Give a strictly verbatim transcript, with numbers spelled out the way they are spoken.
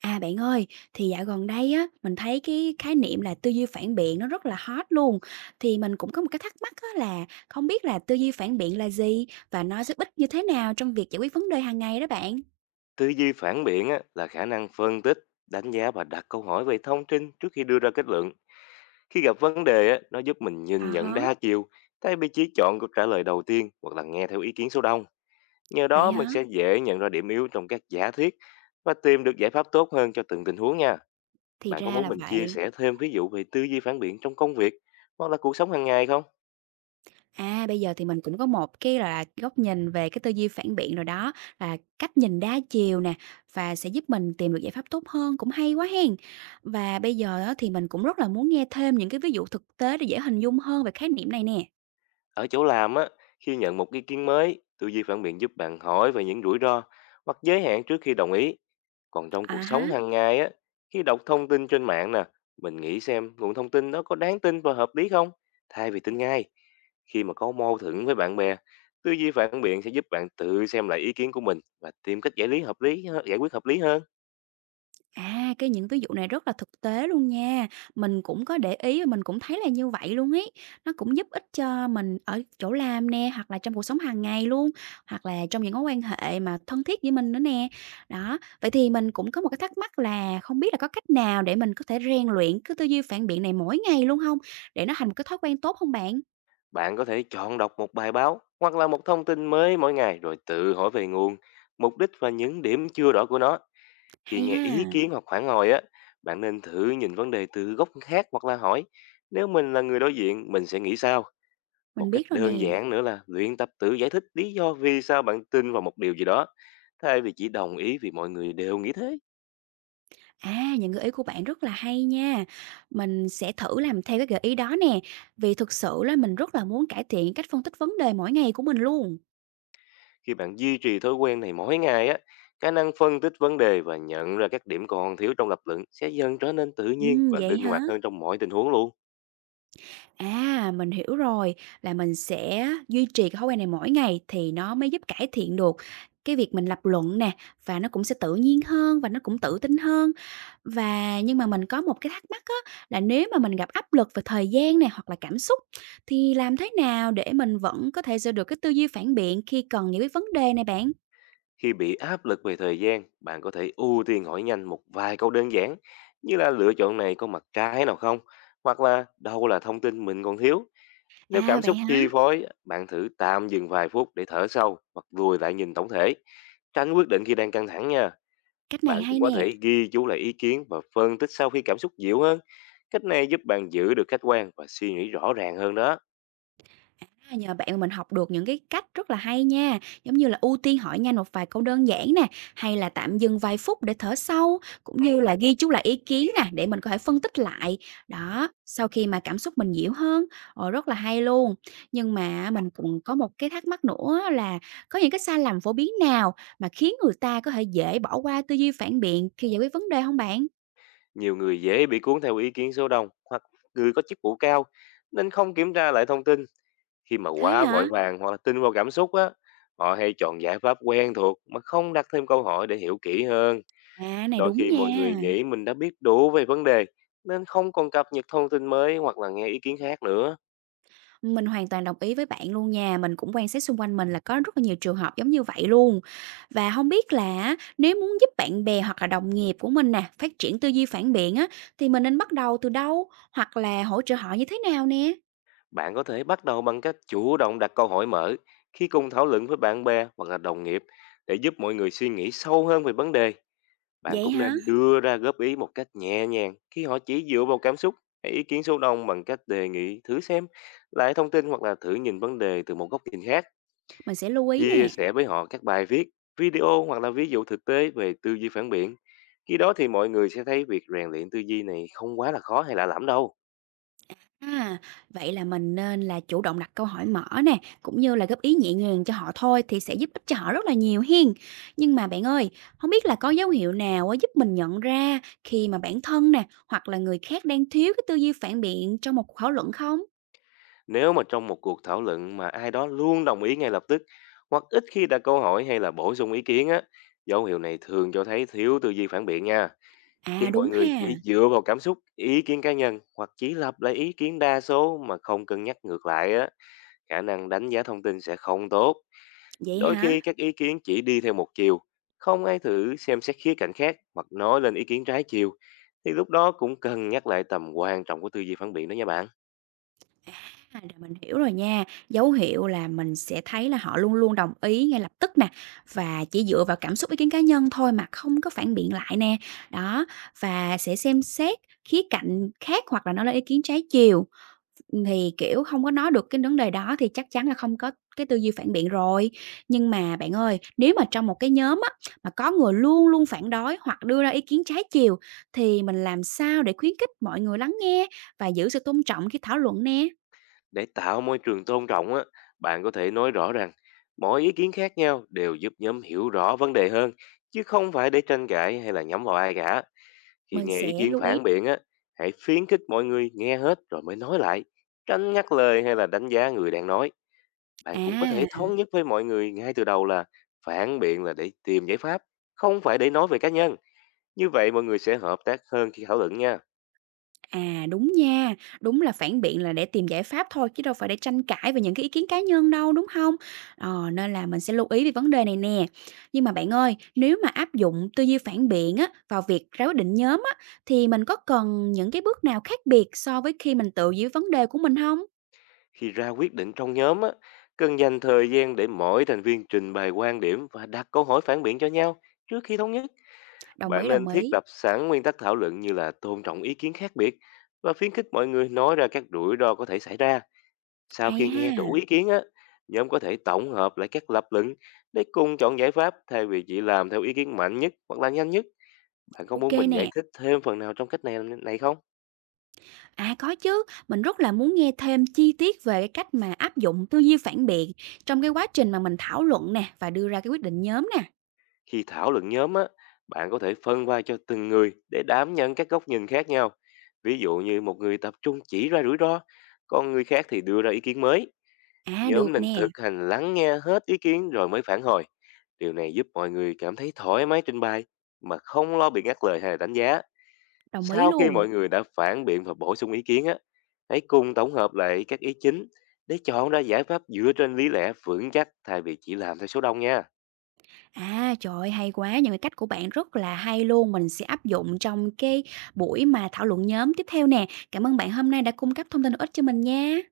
À, bạn ơi, thì dạo gần đây á, mình thấy cái khái niệm là tư duy phản biện nó rất là hot luôn. Thì mình cũng có một cái thắc mắc á là không biết là tư duy phản biện là gì và nó giúp ích như thế nào trong việc giải quyết vấn đề hàng ngày đó bạn? Tư duy phản biện á, là khả năng phân tích, đánh giá và đặt câu hỏi về thông tin trước khi đưa ra kết luận. Khi gặp vấn đề, á, nó giúp mình À nhìn nhận hả, đa chiều, thay vì chỉ chọn câu trả lời đầu tiên hoặc là nghe theo ý kiến số đông. Nhờ vậy đó mình hả? sẽ dễ nhận ra điểm yếu trong các giả thiết và tìm được giải pháp tốt hơn cho từng tình huống nha. Thì Bạn có ra muốn là mình chia vậy. sẻ thêm ví dụ về tư duy phản biện trong công việc hoặc là cuộc sống hàng ngày không? À, bây giờ thì mình cũng có một cái là góc nhìn về cái tư duy phản biện rồi đó, là cách nhìn đa chiều nè và sẽ giúp mình tìm được giải pháp tốt hơn, cũng hay quá hen. Và bây giờ á, thì mình cũng rất là muốn nghe thêm những cái ví dụ thực tế để dễ hình dung hơn về khái niệm này nè. Ở chỗ làm á, khi nhận một ý kiến mới, tư duy phản biện giúp bạn hỏi về những rủi ro hoặc giới hạn trước khi đồng ý. Còn trong À cuộc há, sống hàng ngày á, khi đọc thông tin trên mạng nè, mình nghĩ xem nguồn thông tin đó có đáng tin và hợp lý không, thay vì tin ngay. Khi mà có mâu thuẫn với bạn bè, tư duy phản biện sẽ giúp bạn tự xem lại ý kiến của mình và tìm cách giải lý hợp lý hơ- giải quyết hợp lý hơn. à, cái những ví dụ này rất là thực tế luôn nha. Mình cũng có để ý và mình cũng thấy là như vậy luôn ấy. Nó cũng giúp ích cho mình ở chỗ làm nè, hoặc là trong cuộc sống hàng ngày luôn, hoặc là trong những mối quan hệ mà thân thiết với mình nữa nè. Đó, vậy thì mình cũng có một cái thắc mắc là không biết là có cách nào để mình có thể rèn luyện cái tư duy phản biện này mỗi ngày luôn không, để nó thành một cái thói quen tốt không bạn? Bạn có thể chọn đọc một bài báo hoặc là một thông tin mới mỗi ngày rồi tự hỏi về nguồn, mục đích và những điểm chưa rõ của nó. Khi Hay nghe ý ha, kiến hoặc phản hồi á, bạn nên thử nhìn vấn đề từ góc khác hoặc là hỏi, nếu mình là người đối diện mình sẽ nghĩ sao? Một mình cách biết rồi nè. đơn giản nữa là luyện tập tự giải thích lý do vì sao bạn tin vào một điều gì đó, thay vì chỉ đồng ý vì mọi người đều nghĩ thế. À, những gợi ý của bạn rất là hay nha. Mình sẽ thử làm theo cái gợi ý đó nè, vì thực sự là mình rất là muốn cải thiện cách phân tích vấn đề mỗi ngày của mình luôn. Khi bạn duy trì thói quen này mỗi ngày á, khả năng phân tích vấn đề và nhận ra các điểm còn thiếu trong lập luận sẽ dần trở nên tự nhiên Ừm, và vậy linh hả? hoạt hơn trong mọi tình huống luôn. À, mình hiểu rồi, là mình sẽ duy trì cái thói quen này mỗi ngày thì nó mới giúp cải thiện được cái việc mình lập luận nè, và nó cũng sẽ tự nhiên hơn và nó cũng tự tin hơn. Và nhưng mà mình có một cái thắc mắc á, là nếu mà mình gặp áp lực về thời gian nè, hoặc là cảm xúc thì làm thế nào để mình vẫn có thể giữ được cái tư duy phản biện khi cần giải quyết vấn đề này bạn? Khi bị áp lực về thời gian, bạn có thể ưu tiên hỏi nhanh một vài câu đơn giản, như là lựa chọn này có mặt trái nào không, hoặc là đâu là thông tin mình còn thiếu. Nếu À, cảm vậy xúc hả? chi phối, bạn thử tạm dừng vài phút để thở sâu hoặc lùi lại nhìn tổng thể. Tránh quyết định khi đang căng thẳng nha. Cách này Bạn cũng hay có nè. thể ghi chú lại ý kiến và phân tích sau khi cảm xúc dịu hơn. Cách này giúp bạn giữ được khách quan và suy nghĩ rõ ràng hơn đó. À, nhờ bạn mà mình học được những cái cách rất là hay nha, giống như là ưu tiên hỏi nhanh một vài câu đơn giản nè, hay là tạm dừng vài phút để thở sâu, cũng như là ghi chú lại ý kiến nè để mình có thể phân tích lại. Đó, sau khi mà cảm xúc mình dịu hơn, ồ, rất là hay luôn. Nhưng mà mình cũng có một cái thắc mắc nữa là có những cái sai lầm phổ biến nào mà khiến người ta có thể dễ bỏ qua tư duy phản biện khi giải quyết vấn đề không bạn? Nhiều người dễ bị cuốn theo ý kiến số đông hoặc người có chức vụ cao nên không kiểm tra lại thông tin. Khi mà Thế quá hả? vội vàng hoặc là tin vào cảm xúc á, họ hay chọn giải pháp quen thuộc mà không đặt thêm câu hỏi để hiểu kỹ hơn. À, này Đôi đúng khi mọi người nha. nghĩ mình đã biết đủ về vấn đề nên không còn cập nhật thông tin mới hoặc là nghe ý kiến khác nữa. Mình hoàn toàn đồng ý với bạn luôn nha, mình cũng quan sát xung quanh mình là có rất là nhiều trường hợp giống như vậy luôn. Và không biết là nếu muốn giúp bạn bè hoặc là đồng nghiệp của mình nè, phát triển tư duy phản biện á, thì mình nên bắt đầu từ đâu? Hoặc là hỗ trợ họ như thế nào nè? Bạn có thể bắt đầu bằng cách chủ động đặt câu hỏi mở khi cùng thảo luận với bạn bè hoặc là đồng nghiệp, để giúp mọi người suy nghĩ sâu hơn về vấn đề. Bạn Vậy cũng hả? nên đưa ra góp ý một cách nhẹ nhàng khi họ chỉ dựa vào cảm xúc hay ý kiến số đông, bằng cách đề nghị thử xem lại thông tin hoặc là thử nhìn vấn đề từ một góc nhìn khác. Mình sẽ lưu ý Chia nè. sẻ với họ các bài viết, video hoặc là ví dụ thực tế về tư duy phản biện. Khi đó thì mọi người sẽ thấy việc rèn luyện tư duy này không quá là khó hay lạ lẫm đâu. À, vậy là mình nên là chủ động đặt câu hỏi mở nè, cũng như là góp ý nhẹ nhàng cho họ thôi thì sẽ giúp ích cho họ rất là nhiều hiên. Nhưng mà bạn ơi, không biết là có dấu hiệu nào á giúp mình nhận ra khi mà bản thân nè, hoặc là người khác đang thiếu cái tư duy phản biện trong một cuộc thảo luận không? Nếu mà trong một cuộc thảo luận mà ai đó luôn đồng ý ngay lập tức hoặc ít khi đặt câu hỏi hay là bổ sung ý kiến á, dấu hiệu này thường cho thấy thiếu tư duy phản biện nha. Khi À mọi đúng người ha, chỉ dựa vào cảm xúc, ý kiến cá nhân hoặc chỉ lặp lại ý kiến đa số mà không cân nhắc ngược lại á, khả năng đánh giá thông tin sẽ không tốt. vậy Đôi hả? khi các ý kiến chỉ đi theo một chiều, không ai thử xem xét khía cạnh khác hoặc nói lên ý kiến trái chiều, thì lúc đó cũng cần nhắc lại tầm quan trọng của tư duy phản biện đó nha bạn. À, rồi mình hiểu rồi nha. Dấu hiệu là mình sẽ thấy là họ luôn luôn đồng ý ngay lập tức nè và chỉ dựa vào cảm xúc ý kiến cá nhân thôi mà không có phản biện lại nè. Đó, và sẽ xem xét khía cạnh khác hoặc là nói lên ý kiến trái chiều thì, kiểu, không có nói được cái vấn đề đó thì chắc chắn là không có cái tư duy phản biện rồi. Nhưng mà bạn ơi, nếu mà trong một cái nhóm á, mà có người luôn luôn phản đối hoặc đưa ra ý kiến trái chiều thì mình làm sao để khuyến khích mọi người lắng nghe và giữ sự tôn trọng khi thảo luận nè? Để tạo môi trường tôn trọng á, bạn có thể nói rõ rằng mỗi ý kiến khác nhau đều giúp nhóm hiểu rõ vấn đề hơn, chứ không phải để tranh cãi hay là nhắm vào ai cả. Khi Mình nghe ý sẽ kiến lưu ý. phản biện á, hãy khuyến khích mọi người nghe hết rồi mới nói lại. Tránh ngắt lời hay là đánh giá người đang nói. Bạn cũng có thể À, thống nhất với mọi người ngay từ đầu là phản biện là để tìm giải pháp, không phải để nói về cá nhân. Như vậy mọi người sẽ hợp tác hơn khi thảo luận nha. à, đúng nha, đúng là phản biện là để tìm giải pháp thôi chứ đâu phải để tranh cãi về những cái ý kiến cá nhân đâu, đúng không? Ờ, nên là mình sẽ lưu ý về vấn đề này nè. Nhưng mà bạn ơi, nếu mà áp dụng tư duy phản biện á, vào việc ra quyết định nhóm á, thì mình có cần những cái bước nào khác biệt so với khi mình tự giải vấn đề của mình không? Khi ra quyết định trong nhóm á, cần dành thời gian để mỗi thành viên trình bày quan điểm và đặt câu hỏi phản biện cho nhau trước khi thống nhất. Đồng Bạn ý, nên đồng thiết ý. lập sẵn nguyên tắc thảo luận như là tôn trọng ý kiến khác biệt và khuyến khích mọi người nói ra các rủi ro có thể xảy ra. Sau khi Hay nghe đủ ha, ý kiến á, nhóm có thể tổng hợp lại các lập luận để cùng chọn giải pháp, thay vì chỉ làm theo ý kiến mạnh nhất hoặc là nhanh nhất. Bạn có ok muốn mình giải nè. thích thêm phần nào trong cách này này không? À, có chứ, mình rất là muốn nghe thêm chi tiết về cái cách mà áp dụng tư duy phản biện trong cái quá trình mà mình thảo luận nè và đưa ra cái quyết định nhóm nè. Khi thảo luận nhóm á, bạn có thể phân vai cho từng người để đảm nhận các góc nhìn khác nhau. Ví dụ như một người tập trung chỉ ra rủi ro, còn người khác thì đưa ra ý kiến mới. À, Nhóm được nên nè, thực hành lắng nghe hết ý kiến rồi mới phản hồi. Điều này giúp mọi người cảm thấy thoải mái trình bày mà không lo bị ngắt lời hay là đánh giá. đồng ý Sau khi luôn. mọi người đã phản biện và bổ sung ý kiến á, hãy cùng tổng hợp lại các ý chính để chọn ra giải pháp dựa trên lý lẽ vững chắc, thay vì chỉ làm theo số đông nha. À, trời ơi, hay quá, những cái cách của bạn rất là hay luôn, mình sẽ áp dụng trong cái buổi mà thảo luận nhóm tiếp theo nè. Cảm ơn bạn hôm nay đã cung cấp thông tin hữu ích cho mình nha.